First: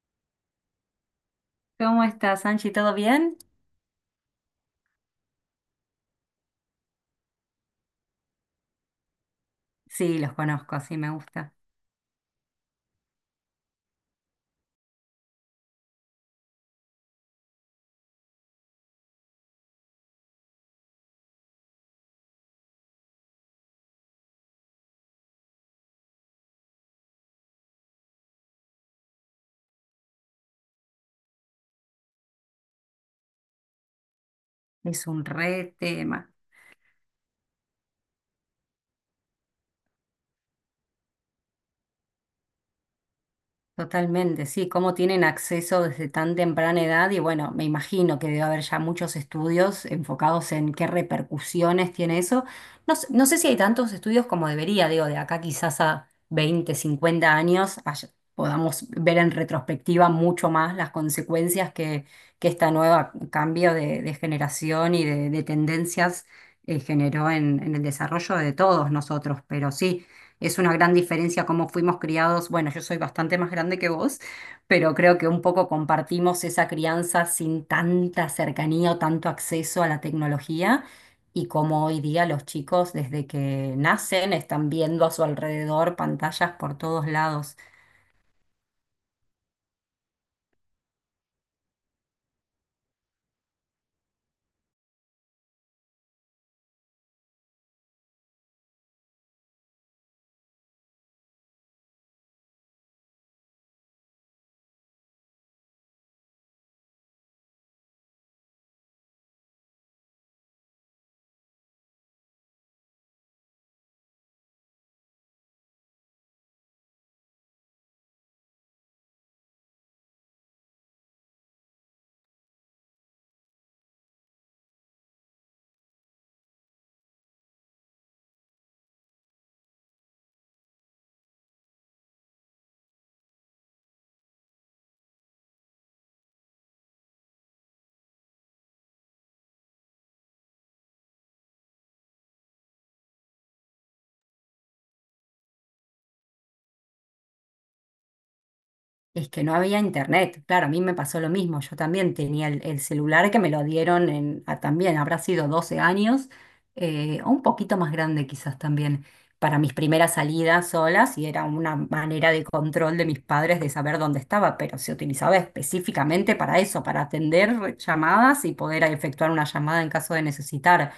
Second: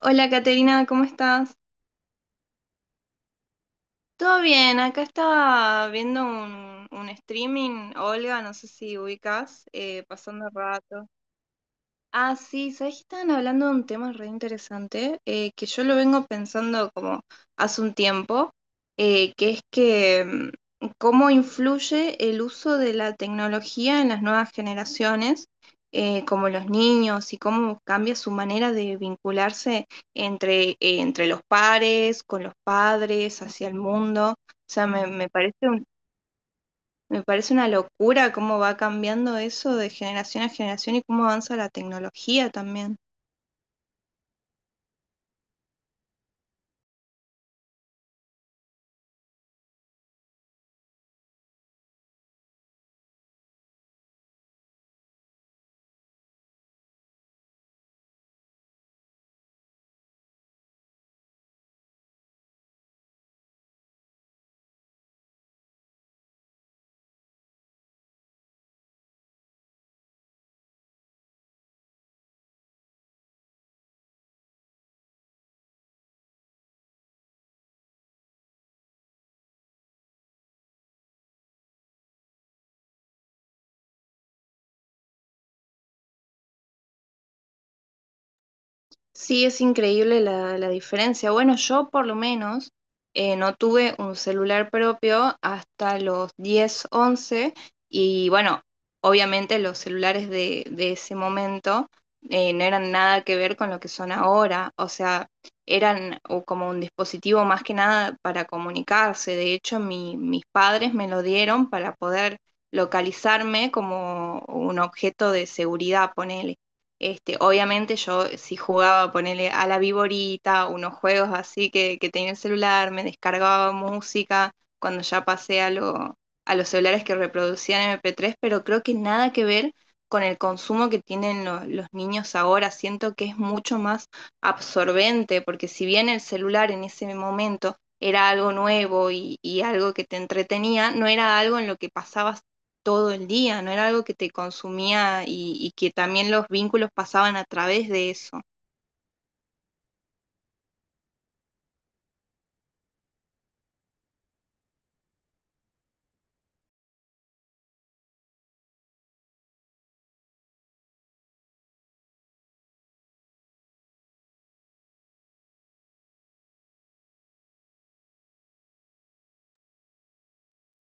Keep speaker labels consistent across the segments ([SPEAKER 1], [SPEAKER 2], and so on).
[SPEAKER 1] Hola Caterina, ¿cómo estás?
[SPEAKER 2] ¿Cómo estás, Angie? ¿Todo bien?
[SPEAKER 1] Todo bien, acá estaba viendo un streaming, Olga, no sé si ubicas,
[SPEAKER 2] Sí, los
[SPEAKER 1] pasando el
[SPEAKER 2] conozco, sí
[SPEAKER 1] rato.
[SPEAKER 2] me gusta.
[SPEAKER 1] Ah, sí, sabés que estaban hablando de un tema re interesante, que yo lo vengo pensando como hace un tiempo, que es que cómo influye el uso de la tecnología en las nuevas generaciones, como los niños, y cómo cambia su manera de vincularse entre, entre los pares, con los padres, hacia el mundo. O sea,
[SPEAKER 2] Es un
[SPEAKER 1] me parece
[SPEAKER 2] re tema.
[SPEAKER 1] me parece una locura cómo va cambiando eso de generación a generación y cómo avanza la tecnología también.
[SPEAKER 2] Totalmente, sí, cómo tienen acceso desde tan temprana edad y bueno, me imagino que debe haber ya muchos estudios enfocados en qué repercusiones tiene eso. No sé, no sé si hay tantos estudios como debería, digo, de acá quizás a 20, 50 años podamos ver en retrospectiva mucho más las consecuencias que esta nueva cambio de generación y de tendencias generó en el desarrollo de todos nosotros, pero sí. Es una gran diferencia cómo fuimos criados. Bueno, yo soy bastante más grande que vos, pero creo que un poco compartimos esa crianza sin tanta cercanía o tanto acceso a la tecnología. Y como hoy día los chicos, desde que nacen, están viendo a su alrededor pantallas por todos lados.
[SPEAKER 1] Sí, es increíble la diferencia. Bueno, yo por lo menos no tuve un celular propio hasta los 10, once, y bueno, obviamente los celulares de ese momento no eran nada que ver con lo que son ahora. O sea, eran o como un dispositivo más que nada para comunicarse. De hecho, mis padres me lo dieron para poder localizarme como un objeto de seguridad, ponele. Este, obviamente yo si jugaba, ponele a la Viborita, unos juegos así que tenía el celular, me descargaba música, cuando ya pasé a los celulares que reproducían MP3, pero creo que nada que ver con el consumo que tienen los niños ahora. Siento que es mucho más absorbente, porque si bien el celular en ese momento era algo nuevo y algo que te entretenía, no era algo en lo que pasabas todo el día, no era algo que te consumía y que también los vínculos pasaban a través de eso.
[SPEAKER 2] Es que no había internet. Claro, a mí me pasó lo mismo. Yo también tenía el celular que me lo dieron también, habrá sido 12 años, o un poquito más grande quizás también, para mis primeras salidas solas y era una manera de control de mis padres de saber dónde estaba, pero se utilizaba específicamente para eso, para atender llamadas y poder efectuar una llamada en caso de necesitar.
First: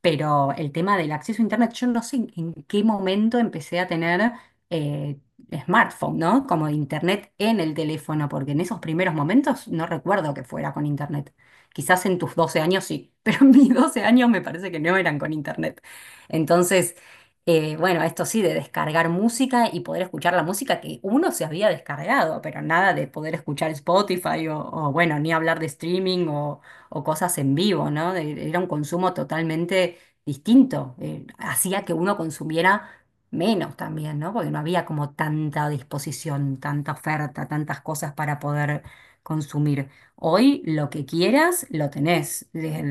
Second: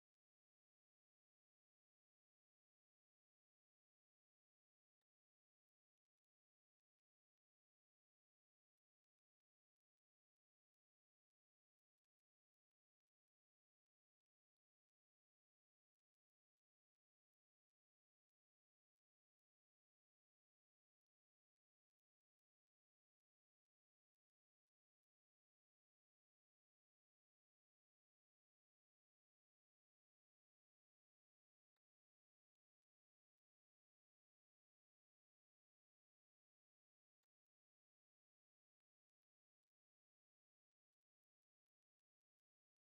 [SPEAKER 2] Pero el tema del acceso a Internet, yo no sé en qué momento empecé a tener eh, smartphone, ¿no? Como Internet en el teléfono, porque en esos primeros momentos no recuerdo que fuera con Internet. Quizás en tus 12 años sí, pero en mis 12 años me parece que no eran con Internet. Entonces, bueno, esto sí, de descargar música y poder escuchar la música que uno se había descargado, pero nada de poder escuchar Spotify bueno, ni hablar de streaming o cosas en vivo, ¿no? Era un consumo totalmente distinto. Hacía que uno consumiera menos también, ¿no? Porque no había como tanta disposición, tanta oferta, tantas cosas para poder consumir. Hoy lo que quieras, lo tenés. Desde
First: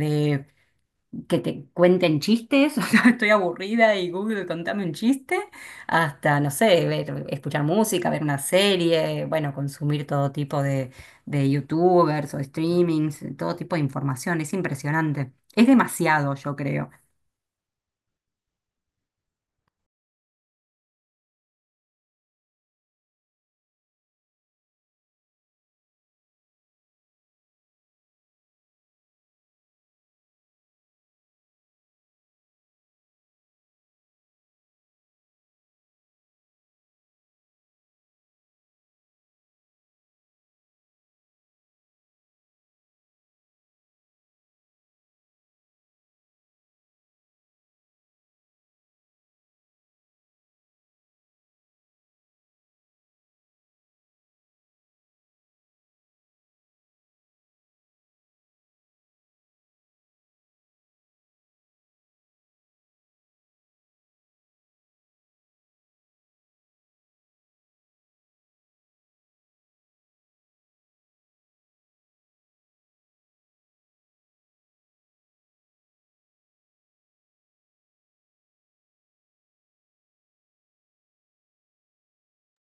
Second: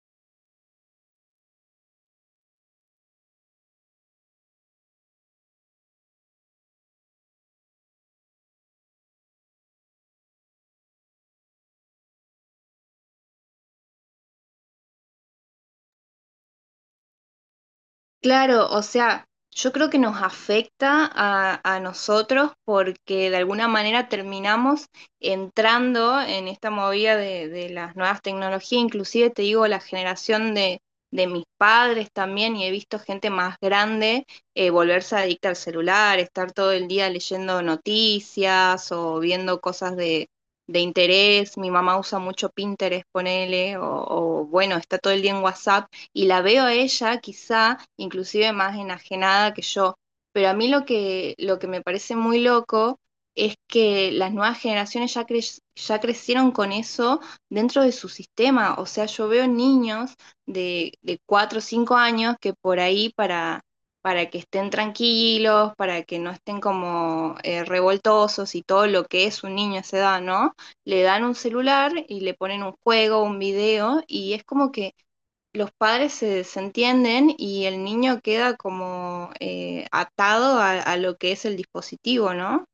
[SPEAKER 2] que te cuenten chistes, o sea, estoy aburrida y Google, contame un chiste, hasta, no sé, ver, escuchar música, ver una serie, bueno, consumir todo tipo de YouTubers o streamings, todo tipo de información, es impresionante. Es demasiado, yo creo.
[SPEAKER 1] Claro, o sea, yo creo que nos afecta a nosotros porque de alguna manera terminamos entrando en esta movida de las nuevas tecnologías; inclusive te digo, la generación de mis padres también, y he visto gente más grande, volverse adicta al celular, estar todo el día leyendo noticias o viendo cosas de interés. Mi mamá usa mucho Pinterest, ponele, o bueno, está todo el día en WhatsApp y la veo a ella quizá inclusive más enajenada que yo. Pero a mí lo lo que me parece muy loco es que las nuevas generaciones ya, ya crecieron con eso dentro de su sistema. O sea, yo veo niños de 4 o 5 años que por ahí para que estén tranquilos, para que no estén como revoltosos y todo lo que es un niño a esa edad, ¿no? Le dan un celular y le ponen un juego, un video, y es como que los padres se desentienden y el niño queda como atado lo que es el dispositivo, ¿no?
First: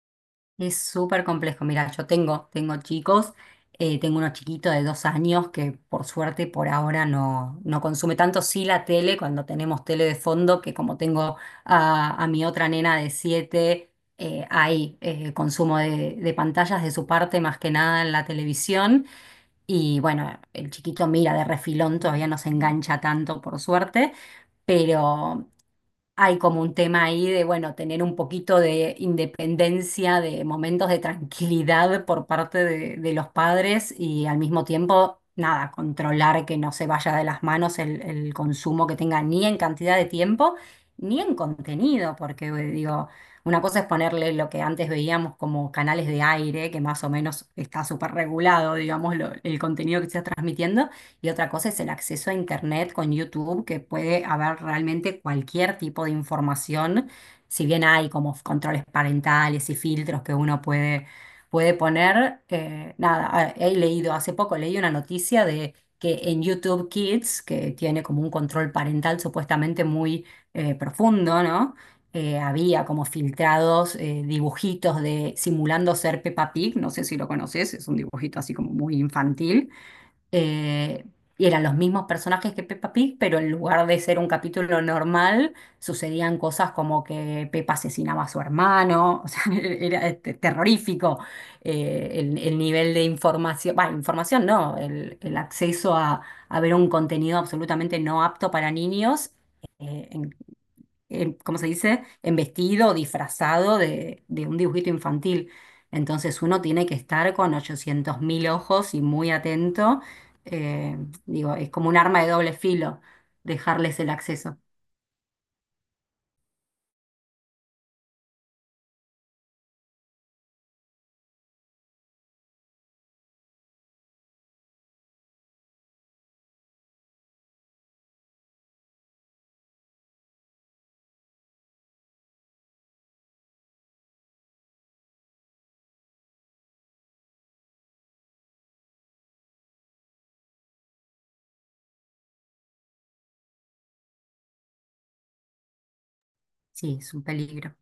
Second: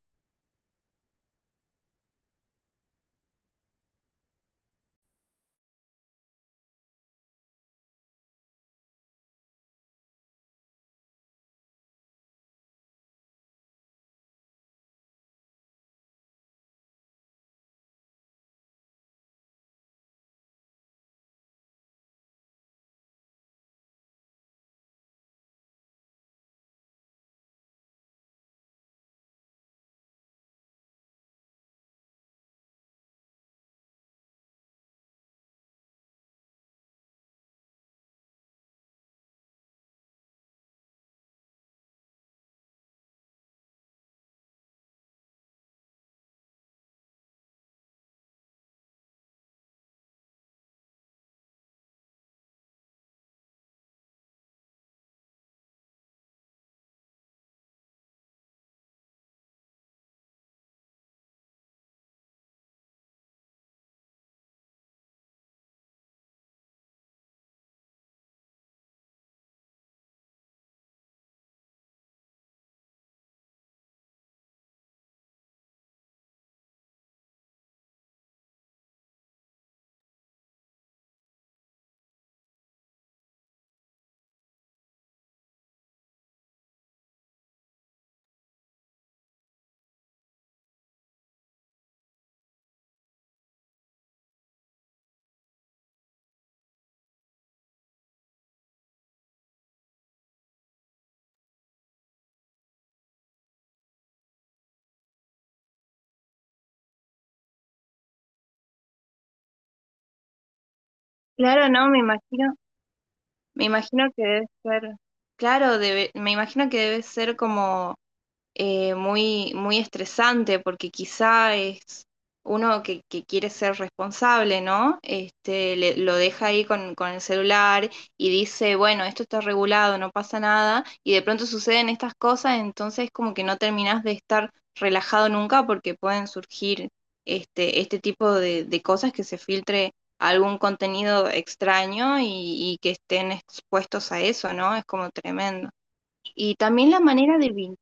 [SPEAKER 2] Es súper complejo. Mira, yo tengo chicos, tengo uno chiquito de 2 años que por suerte por ahora no consume tanto, sí la tele, cuando tenemos tele de fondo, que como tengo a mi otra nena de 7, hay consumo de pantallas de su parte más que nada en la televisión. Y bueno, el chiquito mira de refilón, todavía no se engancha tanto por suerte, pero hay como un tema ahí de, bueno, tener un poquito de independencia, de momentos de tranquilidad por parte de los padres y al mismo tiempo, nada, controlar que no se vaya de las manos el consumo que tenga ni en cantidad de tiempo ni en contenido, porque digo, una cosa es ponerle lo que antes veíamos como canales de aire, que más o menos está súper regulado, digamos, el contenido que se está transmitiendo y otra cosa es el acceso a Internet con YouTube, que puede haber realmente cualquier tipo de información, si bien hay como f- controles parentales y filtros que uno puede poner, nada, he leído hace poco, leí una noticia de que en YouTube Kids, que tiene como un control parental supuestamente muy profundo, ¿no? Había como filtrados dibujitos de simulando ser Peppa Pig, no sé si lo conoces, es un dibujito así como muy infantil, eh, y eran los mismos personajes que Peppa Pig, pero en lugar de ser un capítulo normal, sucedían cosas como que Peppa asesinaba a su hermano, o sea, era terrorífico el nivel de información, bah, información no, el acceso a ver un contenido absolutamente no apto para niños. En ¿Cómo se dice? En vestido, o disfrazado de un dibujito infantil. Entonces uno tiene que estar con 800.000 ojos y muy atento. Eh, Digo,
[SPEAKER 1] Claro,
[SPEAKER 2] es
[SPEAKER 1] no,
[SPEAKER 2] como un arma de doble filo
[SPEAKER 1] me
[SPEAKER 2] dejarles
[SPEAKER 1] imagino
[SPEAKER 2] el
[SPEAKER 1] que debe
[SPEAKER 2] acceso.
[SPEAKER 1] ser, claro, me imagino que debe ser como muy, muy estresante porque quizá es uno que quiere ser responsable, ¿no? Este, lo deja ahí con el celular y dice, bueno, esto está regulado, no pasa nada, y de pronto suceden estas cosas, entonces como que no terminás de estar relajado nunca porque pueden surgir este, este tipo de cosas que se filtre algún contenido extraño, y que estén expuestos a eso, ¿no? Es como tremendo. Y también
[SPEAKER 2] Sí,
[SPEAKER 1] la
[SPEAKER 2] es un
[SPEAKER 1] manera de,
[SPEAKER 2] peligro.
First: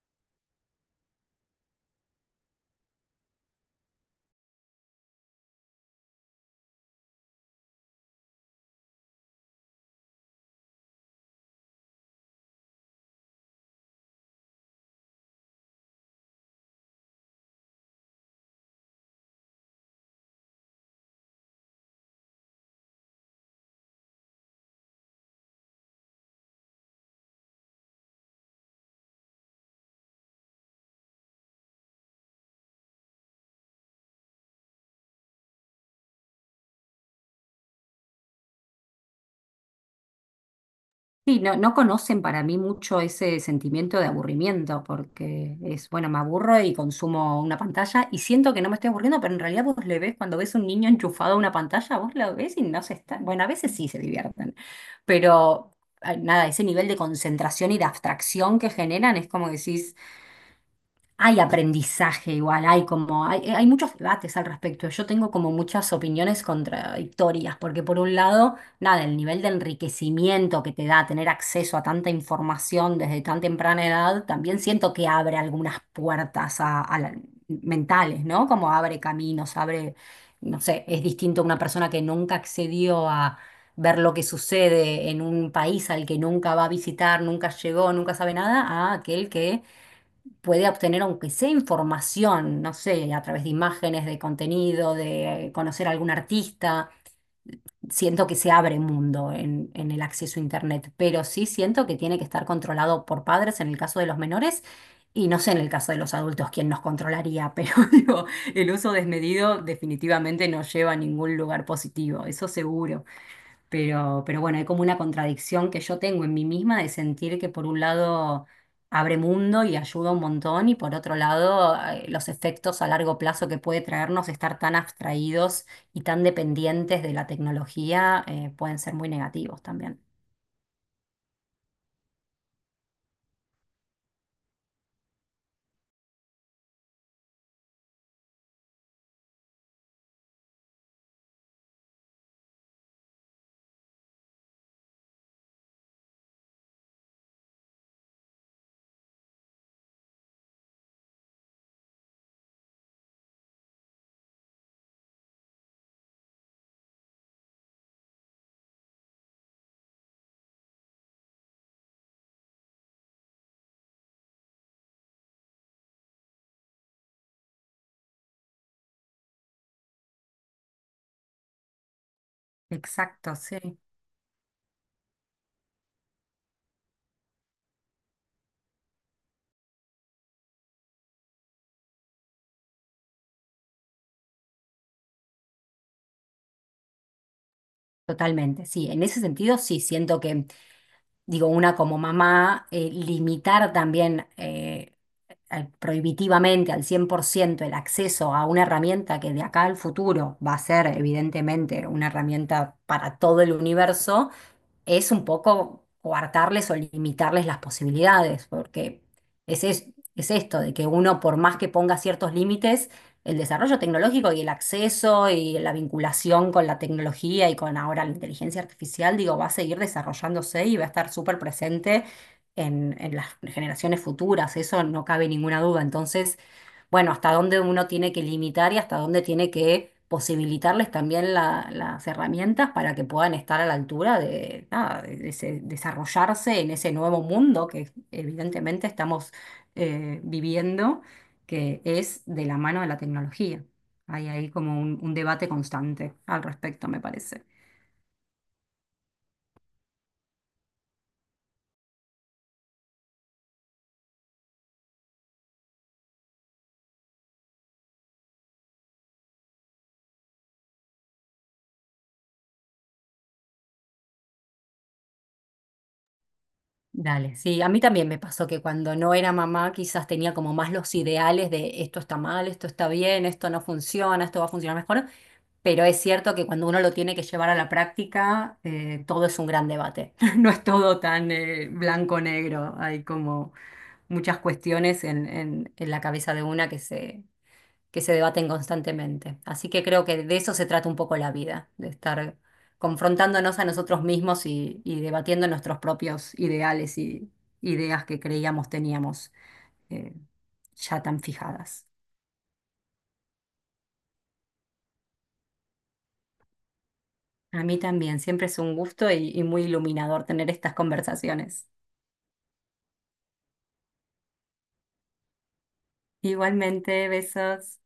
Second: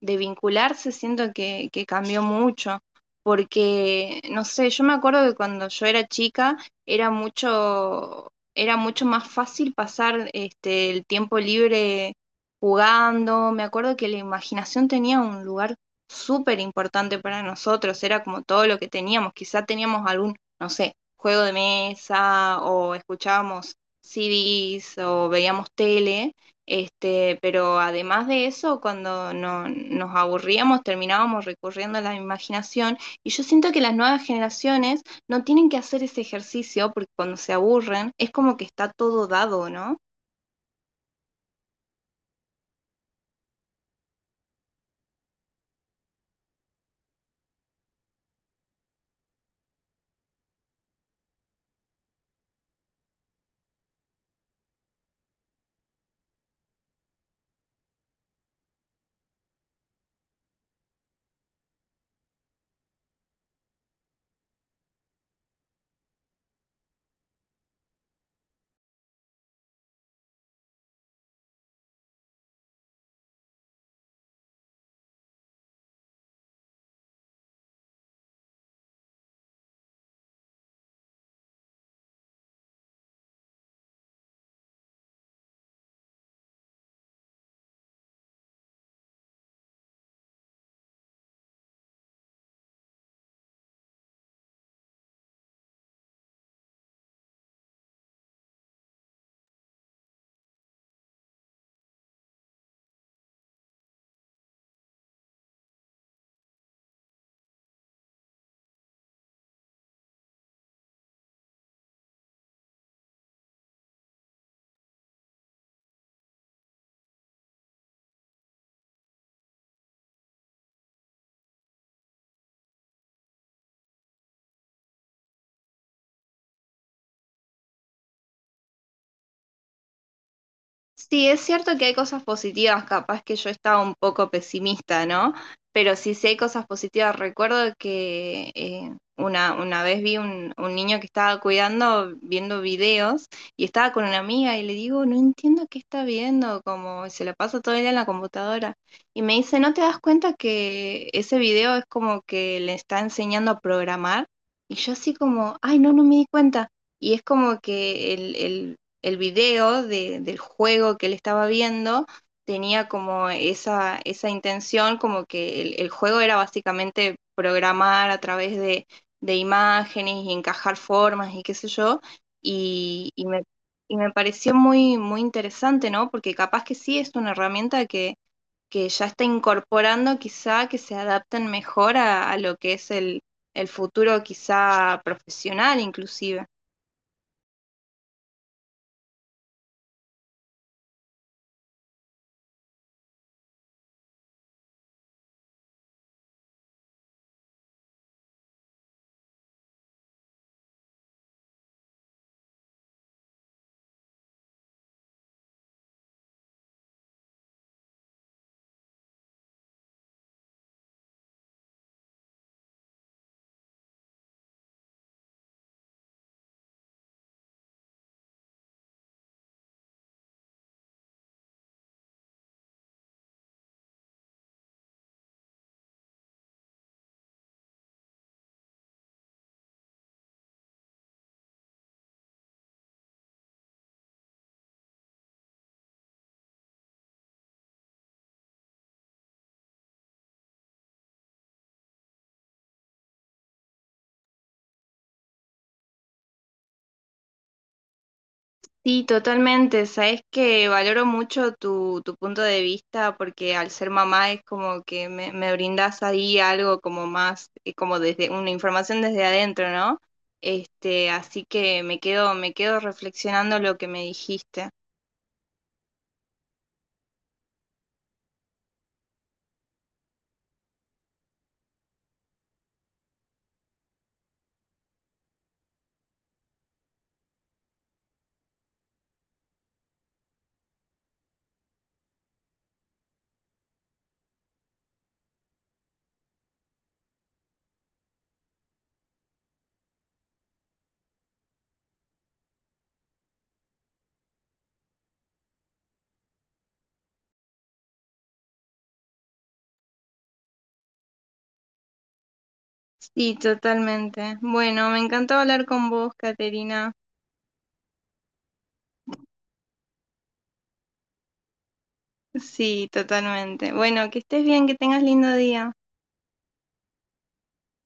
[SPEAKER 1] de vincularse, siento que cambió mucho, porque, no sé, yo me acuerdo que cuando yo era chica era mucho más fácil pasar este, el tiempo libre jugando. Me acuerdo que la imaginación tenía un lugar súper importante para nosotros, era como todo lo que teníamos. Quizá teníamos algún, no sé, juego de mesa o escuchábamos CDs o veíamos tele este, pero además de eso, cuando nos aburríamos, terminábamos recurriendo a la imaginación. Y yo siento que las nuevas generaciones no tienen que hacer ese ejercicio porque cuando se aburren es como que está todo dado, ¿no?
[SPEAKER 2] Sí, no, no conocen para mí mucho ese sentimiento de aburrimiento, porque es, bueno, me aburro y consumo una pantalla y siento que no me estoy aburriendo, pero en realidad vos le ves, cuando ves un niño enchufado a una pantalla, vos lo ves y no se está, bueno, a veces sí se divierten, pero nada, ese nivel de concentración y de abstracción que generan es como que decís, hay aprendizaje igual, hay como, hay muchos debates al respecto. Yo tengo como muchas opiniones contradictorias, porque por un lado, nada, el nivel de enriquecimiento que te da tener acceso a tanta información desde tan temprana edad, también siento que abre algunas puertas a mentales, ¿no? Como abre caminos, abre, no sé, es distinto a una persona que nunca accedió a ver lo que sucede en un país al que nunca va a visitar, nunca llegó, nunca sabe nada, a aquel que puede obtener, aunque sea información, no sé, a través de imágenes, de contenido, de conocer a algún artista. Siento que se abre mundo en el acceso a Internet, pero sí siento que tiene que estar controlado por padres en el caso de los menores. Y no sé en el caso de los adultos quién nos controlaría, pero digo, el uso desmedido definitivamente no lleva a ningún lugar positivo, eso seguro. Pero bueno, hay como una contradicción que yo tengo en mí misma de sentir que por un lado abre mundo y ayuda un montón y por otro lado los efectos a largo plazo que puede traernos estar tan abstraídos y tan dependientes de la tecnología pueden ser muy negativos también.
[SPEAKER 1] Sí, es cierto que hay cosas positivas, capaz que yo estaba un poco pesimista, ¿no? Pero sí, sí hay cosas positivas. Recuerdo que, una vez vi un niño que estaba cuidando, viendo videos, y estaba con una amiga y le digo, no entiendo qué está viendo, como se la pasa todo el día en la computadora. Y me dice, ¿no te das cuenta que ese video es como que le está enseñando a programar? Y yo así como, ay, no, no me di cuenta. Y es como que el video del juego que él estaba viendo tenía como esa intención, como que el juego era básicamente programar a través imágenes y encajar formas y qué sé yo, y, y,
[SPEAKER 2] Exacto,
[SPEAKER 1] me,
[SPEAKER 2] sí.
[SPEAKER 1] y me pareció muy, muy interesante, ¿no? Porque capaz que sí es una herramienta que ya está incorporando quizá que se adapten mejor a lo que es el futuro quizá profesional inclusive.
[SPEAKER 2] Totalmente, sí. En ese sentido, sí, siento que, digo, una como mamá, limitar también. Prohibitivamente al 100% el acceso a una herramienta que de acá al futuro va a ser evidentemente una herramienta para todo el universo, es un poco coartarles o limitarles las posibilidades, porque es, es, es esto, de que uno, por más que ponga ciertos límites, el desarrollo tecnológico y el acceso y la vinculación con la tecnología y con ahora la inteligencia artificial, digo, va a seguir desarrollándose y va a estar súper presente en las generaciones futuras, eso no cabe ninguna duda. Entonces, bueno, hasta dónde uno tiene que limitar y hasta dónde tiene que posibilitarles también las herramientas para que puedan estar a la altura de, nada, desarrollarse en ese nuevo mundo que evidentemente estamos viviendo, que es de la mano de la tecnología. Hay ahí como un debate constante al respecto, me parece.
[SPEAKER 1] Sí, totalmente. Sabes que valoro mucho tu punto de vista porque al ser mamá es como que me brindas ahí algo como más, como desde una información desde adentro, ¿no? Este, así que me quedo reflexionando lo que me dijiste.
[SPEAKER 2] Dale, sí, a mí también me pasó que cuando no era mamá quizás tenía como más los ideales de esto está mal, esto está bien, esto no funciona, esto va a funcionar mejor. Pero es cierto que cuando uno lo tiene que llevar a la práctica, todo es un gran debate. No es todo tan blanco-negro. Hay como muchas cuestiones en la cabeza de una que se debaten constantemente. Así que creo que de eso se trata un poco la vida, de estar confrontándonos a nosotros mismos y debatiendo nuestros propios ideales y ideas que creíamos teníamos eh, ya tan fijadas.
[SPEAKER 1] Sí, totalmente. Bueno, me encantó hablar con vos, Caterina.
[SPEAKER 2] A mí también, siempre es un gusto y muy iluminador tener estas conversaciones.
[SPEAKER 1] Sí, totalmente. Bueno, que estés bien, que tengas lindo día.
[SPEAKER 2] Igualmente, besos.